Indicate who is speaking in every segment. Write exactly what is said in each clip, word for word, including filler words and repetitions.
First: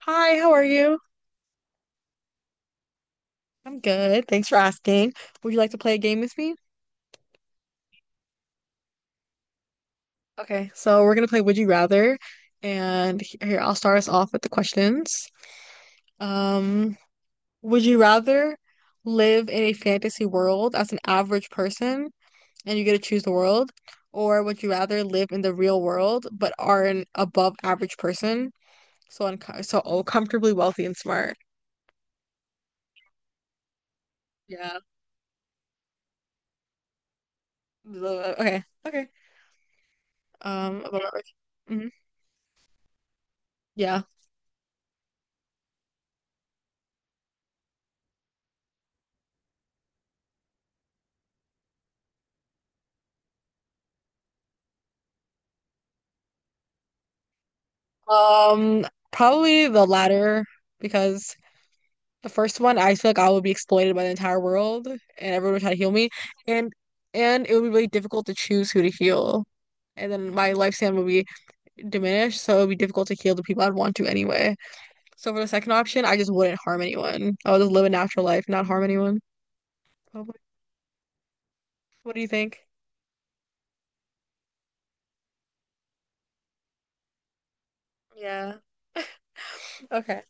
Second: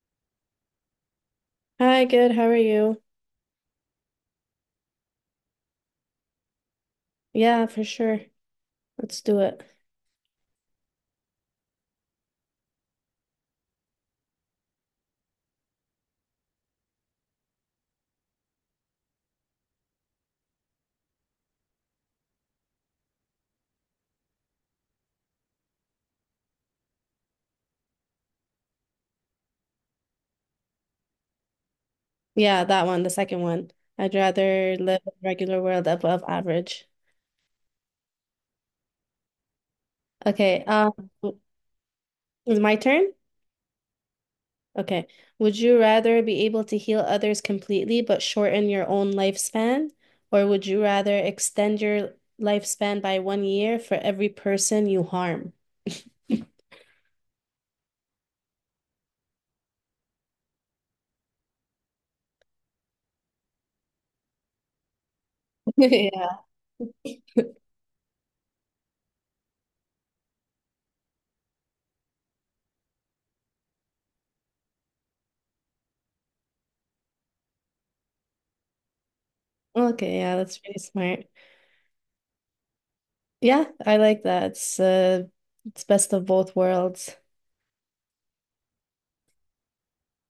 Speaker 1: Hi, how are you?
Speaker 2: Hi, good. How are you?
Speaker 1: I'm good. Thanks for asking. Would you like to play a game with me?
Speaker 2: Yeah, for sure. Let's do it.
Speaker 1: Okay, so we're gonna play Would You Rather, and he- here I'll start us off with the questions. Um, would you rather live in a fantasy world as an average person and you get to choose the world, or would you rather live in the real world but are an above average person, so unco so oh, comfortably wealthy and smart?
Speaker 2: Yeah, that one, the second one. I'd rather
Speaker 1: Yeah.
Speaker 2: live a regular world above average.
Speaker 1: The- Okay. Okay.
Speaker 2: Okay,
Speaker 1: Um, above
Speaker 2: um,
Speaker 1: average. Mhm.
Speaker 2: is my turn?
Speaker 1: Yeah.
Speaker 2: Okay. Would you rather be able to heal others completely but shorten your own lifespan, or would you rather extend your lifespan by one year for every person you harm?
Speaker 1: Um, probably the latter because the first one I feel like I would be exploited by the entire world and everyone would try to heal me
Speaker 2: Yeah.
Speaker 1: and and it would be really difficult to choose who to heal. And then my lifespan would be diminished, so it would be difficult to heal the people I'd want to anyway. So for the second option, I just wouldn't harm anyone. I would just live a natural life, not harm anyone.
Speaker 2: Okay,
Speaker 1: Probably.
Speaker 2: yeah, that's pretty smart.
Speaker 1: What do you think?
Speaker 2: Yeah, I like that. It's uh, it's best of both worlds.
Speaker 1: Yeah. Okay.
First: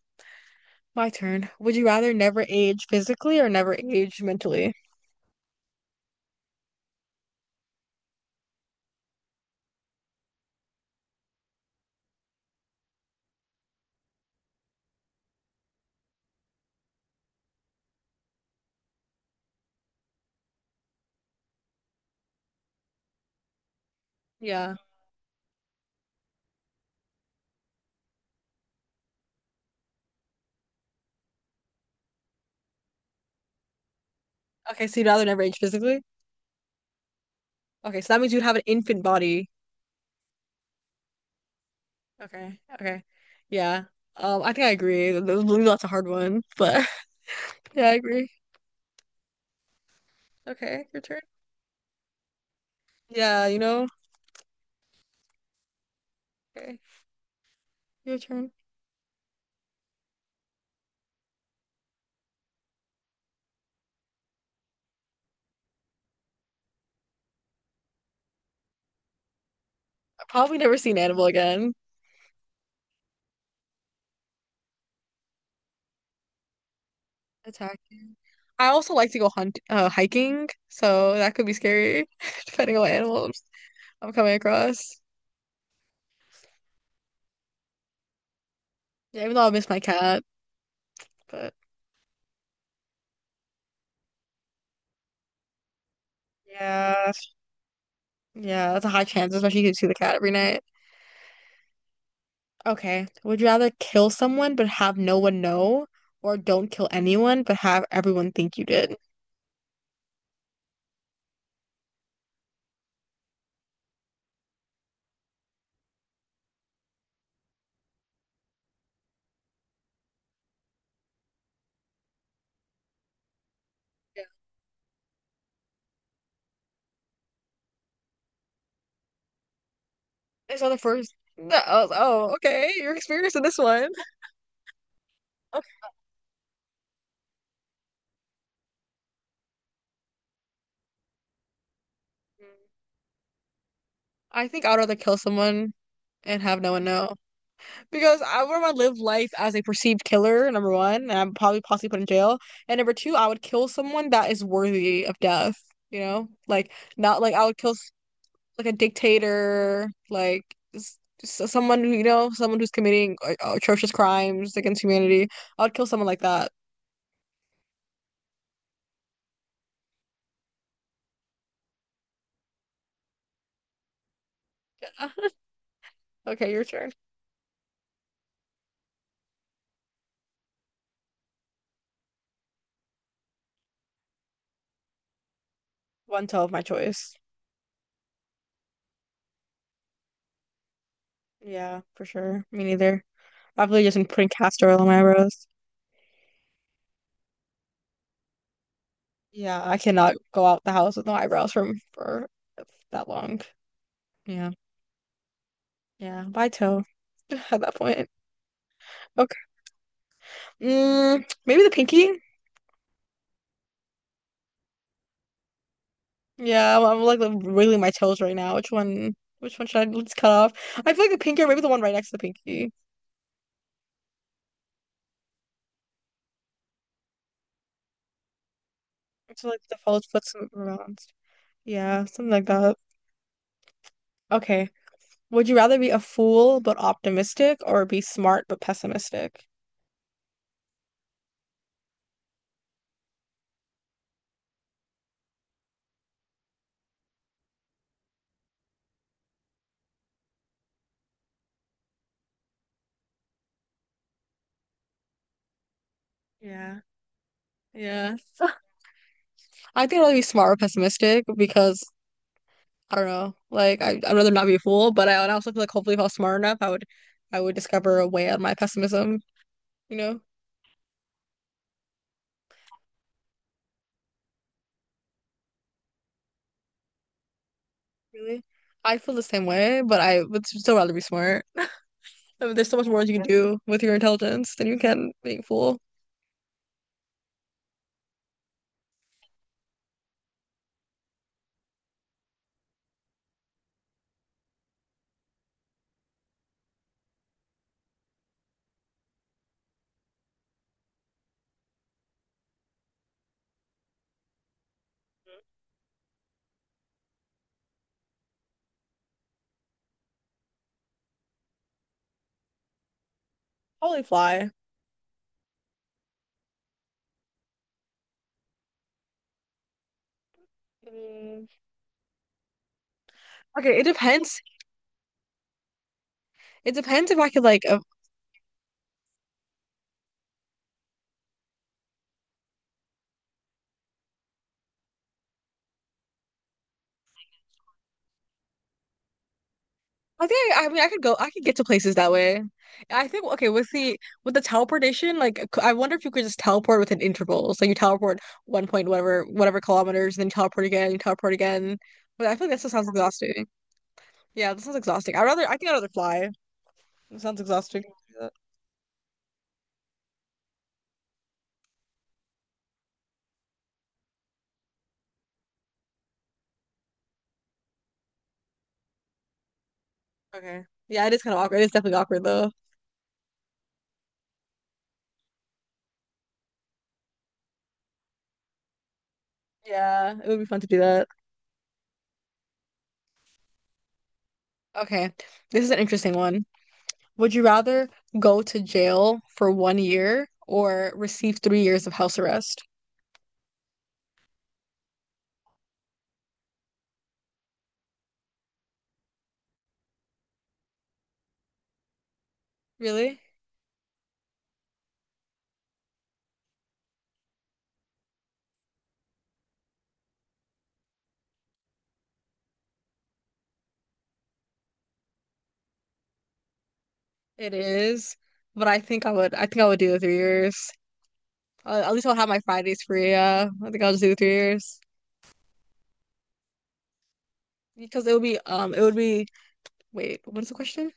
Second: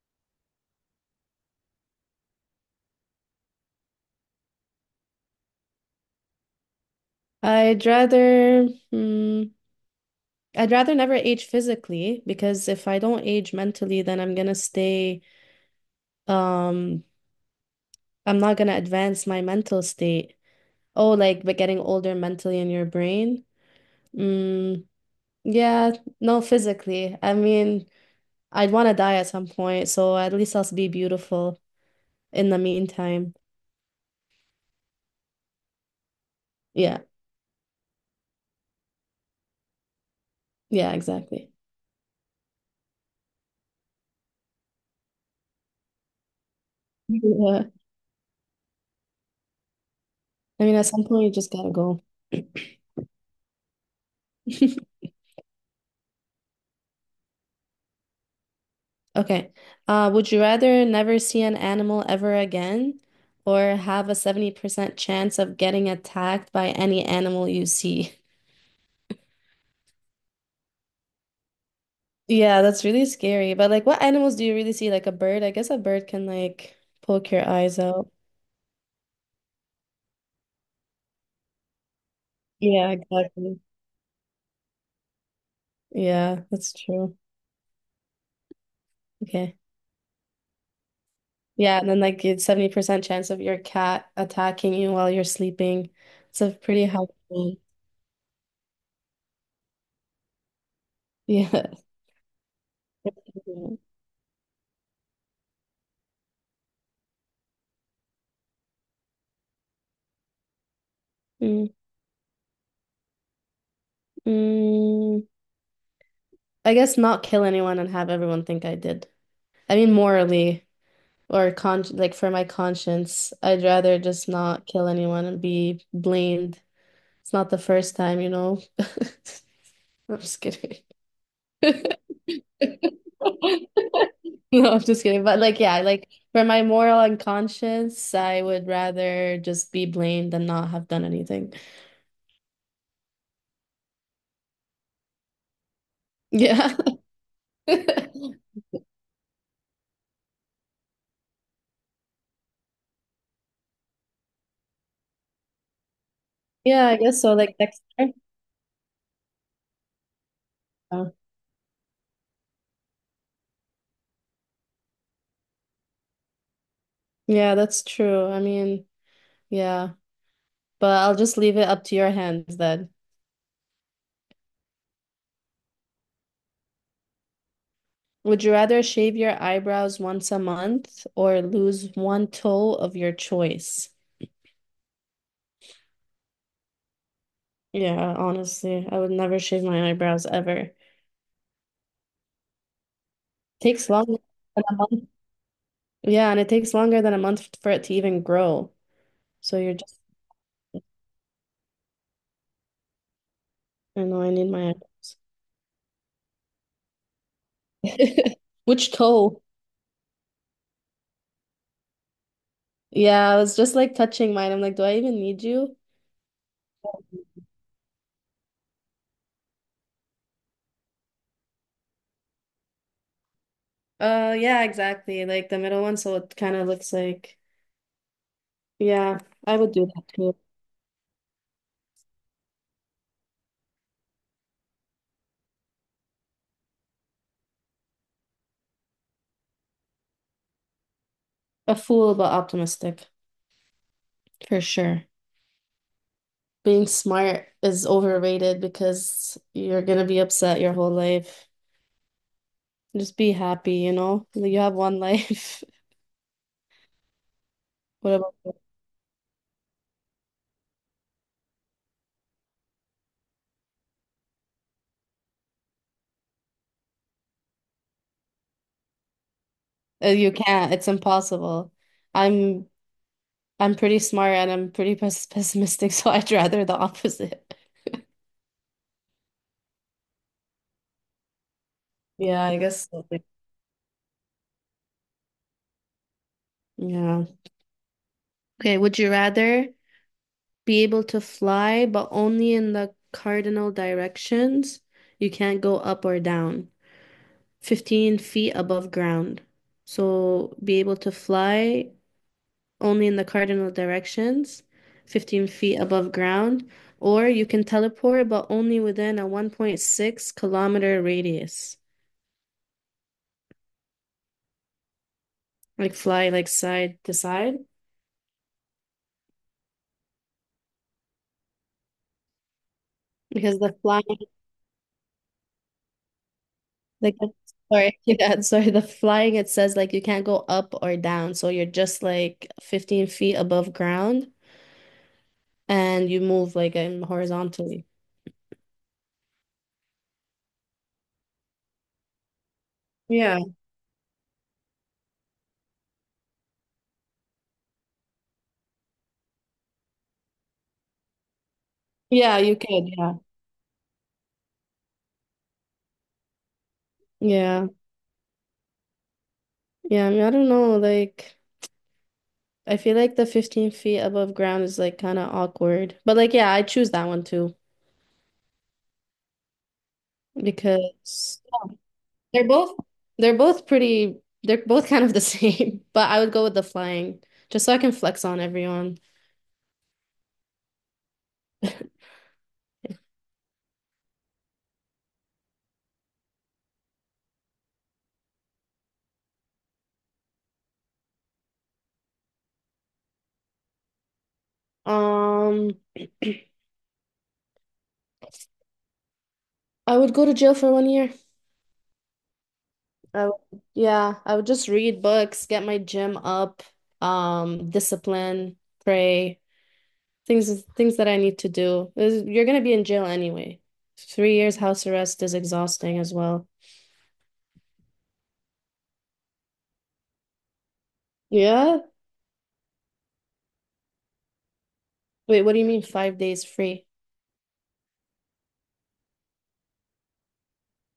Speaker 1: My turn. Would you rather never age physically or never age mentally?
Speaker 2: I'd rather mm, I'd rather never age physically because if I don't age mentally, then I'm gonna stay um I'm not gonna advance my mental state. Oh, like but getting older mentally in your brain.
Speaker 1: Yeah.
Speaker 2: Mm, yeah, no, physically. I mean, I'd want to die at some point, so at least I'll be beautiful in the meantime.
Speaker 1: Okay, so you'd rather never age physically?
Speaker 2: Yeah,
Speaker 1: Okay, so that means you'd have an infant body.
Speaker 2: yeah, exactly.
Speaker 1: Okay, okay. Yeah. Um, I think I agree. Th- th- That's a hard one, but
Speaker 2: Yeah.
Speaker 1: yeah, I agree.
Speaker 2: I mean, at
Speaker 1: Okay, your
Speaker 2: some
Speaker 1: turn.
Speaker 2: point you just gotta go.
Speaker 1: Yeah, you know. Okay, your turn.
Speaker 2: Okay. Uh, would you rather never see an animal ever again or have a seventy percent chance of getting attacked by any animal you see?
Speaker 1: I probably never see an animal again.
Speaker 2: Yeah, that's really scary. But like what animals do you really see? Like a bird? I guess a bird can like poke your eyes out.
Speaker 1: Attacking. I also like to go hunt uh hiking, so that could be scary depending on what
Speaker 2: Yeah,
Speaker 1: animals
Speaker 2: exactly.
Speaker 1: I'm coming across.
Speaker 2: Yeah, that's true.
Speaker 1: Yeah, even though I
Speaker 2: Okay.
Speaker 1: miss my cat, but
Speaker 2: Yeah, and then like it's seventy percent chance of your cat attacking you while you're sleeping. It's a pretty high
Speaker 1: yeah,
Speaker 2: one.
Speaker 1: yeah, that's a high chance, especially if you see the cat every night.
Speaker 2: Yeah.
Speaker 1: Okay. Would you rather kill someone but have no one know, or don't kill anyone but have everyone think you did?
Speaker 2: Mm. Mm, I guess not kill anyone and have everyone think I did. I mean, morally or con like for my conscience, I'd rather just not kill anyone and be blamed. It's not the first time, you know. I'm just
Speaker 1: I saw the
Speaker 2: kidding.
Speaker 1: first. That I was, oh, okay. You're experienced in this one.
Speaker 2: No, I'm just kidding. But like,
Speaker 1: Okay.
Speaker 2: yeah, like for my moral and conscience, I would rather just be blamed than not have done anything.
Speaker 1: I think I'd rather kill someone and have no
Speaker 2: Yeah.
Speaker 1: one know because I would want to live life as a perceived killer, number one, and I'm probably possibly put in jail. And number two, I would kill someone that is worthy of death. You know, like
Speaker 2: Yeah, I
Speaker 1: not
Speaker 2: guess
Speaker 1: like
Speaker 2: so.
Speaker 1: I
Speaker 2: Like
Speaker 1: would kill.
Speaker 2: next time.
Speaker 1: Like a dictator, like s-
Speaker 2: Oh.
Speaker 1: s- someone who, you know, someone who's committing uh, atrocious crimes against humanity. I would kill someone like that.
Speaker 2: Yeah, that's true. I mean, yeah, but I'll just leave it up to your hands then.
Speaker 1: Okay, your turn.
Speaker 2: Would you rather shave your eyebrows once a month or lose one toe of your choice?
Speaker 1: One toe of my choice.
Speaker 2: Yeah, honestly, I would never shave my eyebrows ever.
Speaker 1: Yeah, for sure. Me neither. I've really
Speaker 2: Takes
Speaker 1: just been
Speaker 2: longer
Speaker 1: putting
Speaker 2: than
Speaker 1: castor
Speaker 2: a
Speaker 1: oil on my
Speaker 2: month.
Speaker 1: eyebrows.
Speaker 2: Yeah, and it takes longer than a month for it to even grow. So
Speaker 1: Yeah,
Speaker 2: you're
Speaker 1: I
Speaker 2: just,
Speaker 1: cannot go out the house with no eyebrows from for that long.
Speaker 2: I know I need
Speaker 1: Yeah,
Speaker 2: my
Speaker 1: yeah. Bye toe. At that point.
Speaker 2: eyebrows. Which
Speaker 1: Okay.
Speaker 2: toe?
Speaker 1: Mm, maybe the pinky.
Speaker 2: Yeah, I was just like touching mine. I'm like, do I even need you?
Speaker 1: Yeah, I'm, I'm like wiggling my toes right now. Which one? Which one should I just cut off? I feel like the pinky, or maybe the one right next to the pinky.
Speaker 2: Uh, yeah, exactly. Like the middle one, so it kind of looks like, yeah,
Speaker 1: It's
Speaker 2: I
Speaker 1: like
Speaker 2: would
Speaker 1: the
Speaker 2: do
Speaker 1: false
Speaker 2: that
Speaker 1: flips
Speaker 2: too.
Speaker 1: around. Yeah, something like that. Okay. Would you rather be a fool but optimistic, or be smart but pessimistic?
Speaker 2: A fool but optimistic, for sure. Being smart is overrated because you're gonna be upset your whole life. Just be happy, you know? Like, you have one life.
Speaker 1: Yeah.
Speaker 2: What
Speaker 1: Yeah.
Speaker 2: about you?
Speaker 1: I think I'd rather be smart or pessimistic because I don't know. Like I, I'd rather not be a fool, but I, I also feel like hopefully if I was smart enough, I would, I would discover a way out of my pessimism. You
Speaker 2: Uh,
Speaker 1: know,
Speaker 2: You can't. It's impossible. I'm I'm pretty smart and I'm pretty pes pessimistic, so I'd rather the opposite.
Speaker 1: really, I feel the same way, but I would still rather be smart.
Speaker 2: Yeah,
Speaker 1: I mean,
Speaker 2: I
Speaker 1: there's so much
Speaker 2: guess
Speaker 1: more
Speaker 2: so.
Speaker 1: you can
Speaker 2: Like-
Speaker 1: do with your intelligence than you can being a fool.
Speaker 2: Yeah. Okay, would you rather be able to fly but only in the cardinal directions? You can't go up or down. fifteen feet above ground. So be able to fly only in the cardinal directions, fifteen feet above ground, or you can teleport, but only within a one point six kilometer radius.
Speaker 1: Probably fly.
Speaker 2: Like fly like side to side
Speaker 1: Mm,
Speaker 2: because the
Speaker 1: Okay, it
Speaker 2: flying
Speaker 1: depends. It depends
Speaker 2: like
Speaker 1: if I could like. Uh,
Speaker 2: sorry yeah sorry the flying it says like you can't go up or down so you're just like fifteen feet above ground and you move like um, horizontally.
Speaker 1: I think I, I mean I could go. I could get to places that way. I think
Speaker 2: Yeah.
Speaker 1: okay with the with the teleportation. Like c- I wonder if you could just teleport within intervals. Like you teleport one point whatever whatever kilometers, then teleport again, you teleport again. But I
Speaker 2: Yeah,
Speaker 1: feel like
Speaker 2: you
Speaker 1: that still sounds
Speaker 2: could. Yeah.
Speaker 1: exhausting. Yeah, that sounds exhausting. I'd rather. I think I'd rather fly. It sounds
Speaker 2: Yeah.
Speaker 1: exhausting. To
Speaker 2: Yeah, I mean, I don't know. Like, I feel like the fifteen feet above ground is like kind of awkward. But like, yeah, I choose that one too
Speaker 1: Okay. Yeah, it is kind of
Speaker 2: because
Speaker 1: awkward. It is definitely awkward
Speaker 2: they're
Speaker 1: though.
Speaker 2: both they're both pretty they're both kind of the same, but I would go with the flying just so I can flex on everyone.
Speaker 1: Yeah, it would be fun to do that. Okay, this is an interesting one. Would you rather go to jail for one year or receive three years of house arrest?
Speaker 2: Um, I would go to jail for one year.
Speaker 1: Really?
Speaker 2: I would, yeah, I would just read books, get my gym up, um, discipline, pray. Things things that I need to do. Is- You're gonna be in jail anyway. Three years house arrest is exhausting as well.
Speaker 1: It is. But I think I would I think I would do the three years.
Speaker 2: Yeah?
Speaker 1: Uh, at least I'll have my Fridays free. Yeah, I think I'll just do the three years
Speaker 2: Wait, what do you mean five days free?
Speaker 1: because it would be um it would be wait, what is the question?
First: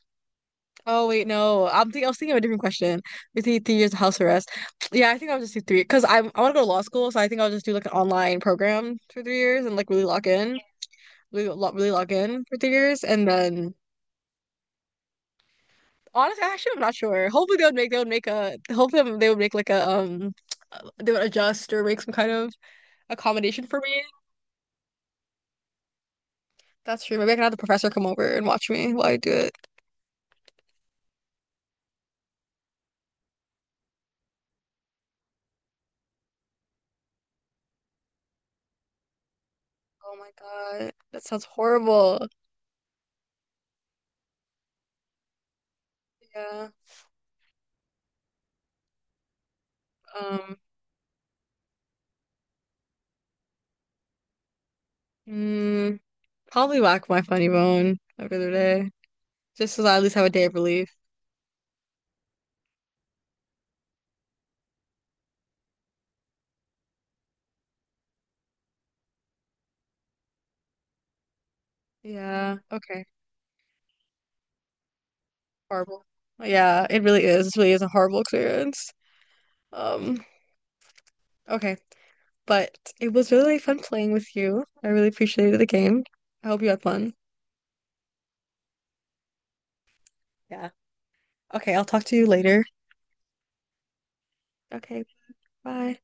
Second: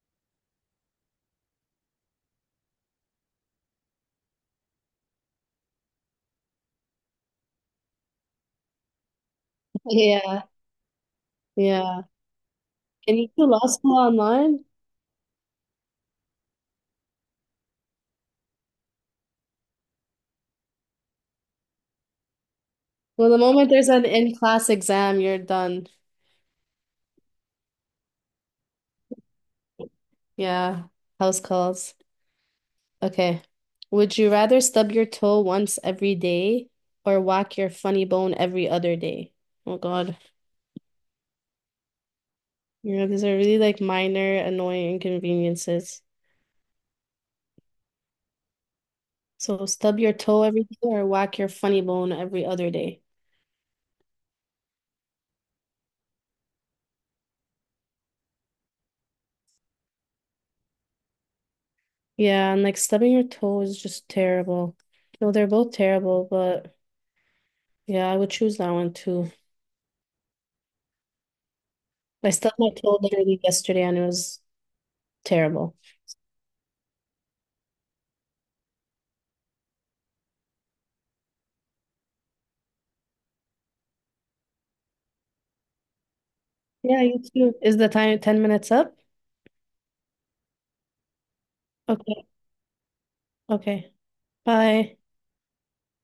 Speaker 1: Oh, wait, no, I'm thinking I was thinking of a different question. We see three years of house arrest. Yeah, I think I'll just do three because I I want to go to law school, so I think I'll just do like an online program for three years and like really lock
Speaker 2: Yeah,
Speaker 1: in. really, lo- really
Speaker 2: yeah.
Speaker 1: lock in for three years,
Speaker 2: Can
Speaker 1: and
Speaker 2: you do law
Speaker 1: then
Speaker 2: school online?
Speaker 1: honestly, actually, I'm not sure. Hopefully, they would make they would make a hopefully they would make like a um they would adjust or make some kind of
Speaker 2: Well, the
Speaker 1: accommodation
Speaker 2: moment
Speaker 1: for
Speaker 2: there's
Speaker 1: me.
Speaker 2: an in-class exam, you're done.
Speaker 1: That's true. Maybe I can have the professor come over and watch me while I do it.
Speaker 2: Yeah, house calls. Okay. Would you rather stub your toe once every day or whack your funny bone every other day? Oh
Speaker 1: Oh
Speaker 2: God.
Speaker 1: my God, that sounds horrible.
Speaker 2: Yeah, these are really like minor annoying inconveniences.
Speaker 1: Yeah.
Speaker 2: So stub your toe
Speaker 1: Um.
Speaker 2: every day or whack your funny bone every other day.
Speaker 1: mm, probably whack my funny bone every other day, just so that I at least have a day of relief.
Speaker 2: Yeah, and like stubbing your toe is just terrible. No, they're both terrible, but yeah, I would choose that one too. I stubbed
Speaker 1: Yeah.
Speaker 2: my toe
Speaker 1: Okay.
Speaker 2: literally yesterday and it was terrible.
Speaker 1: Horrible. Yeah, it really is. It really is a horrible experience. Um. Okay. But it was really fun playing with you. I really appreciated the game. I hope you had
Speaker 2: Yeah,
Speaker 1: fun.
Speaker 2: you too. Is the time ten minutes up?
Speaker 1: Yeah. Okay, I'll talk to
Speaker 2: Okay,
Speaker 1: you later.
Speaker 2: okay. Bye.
Speaker 1: Okay, bye.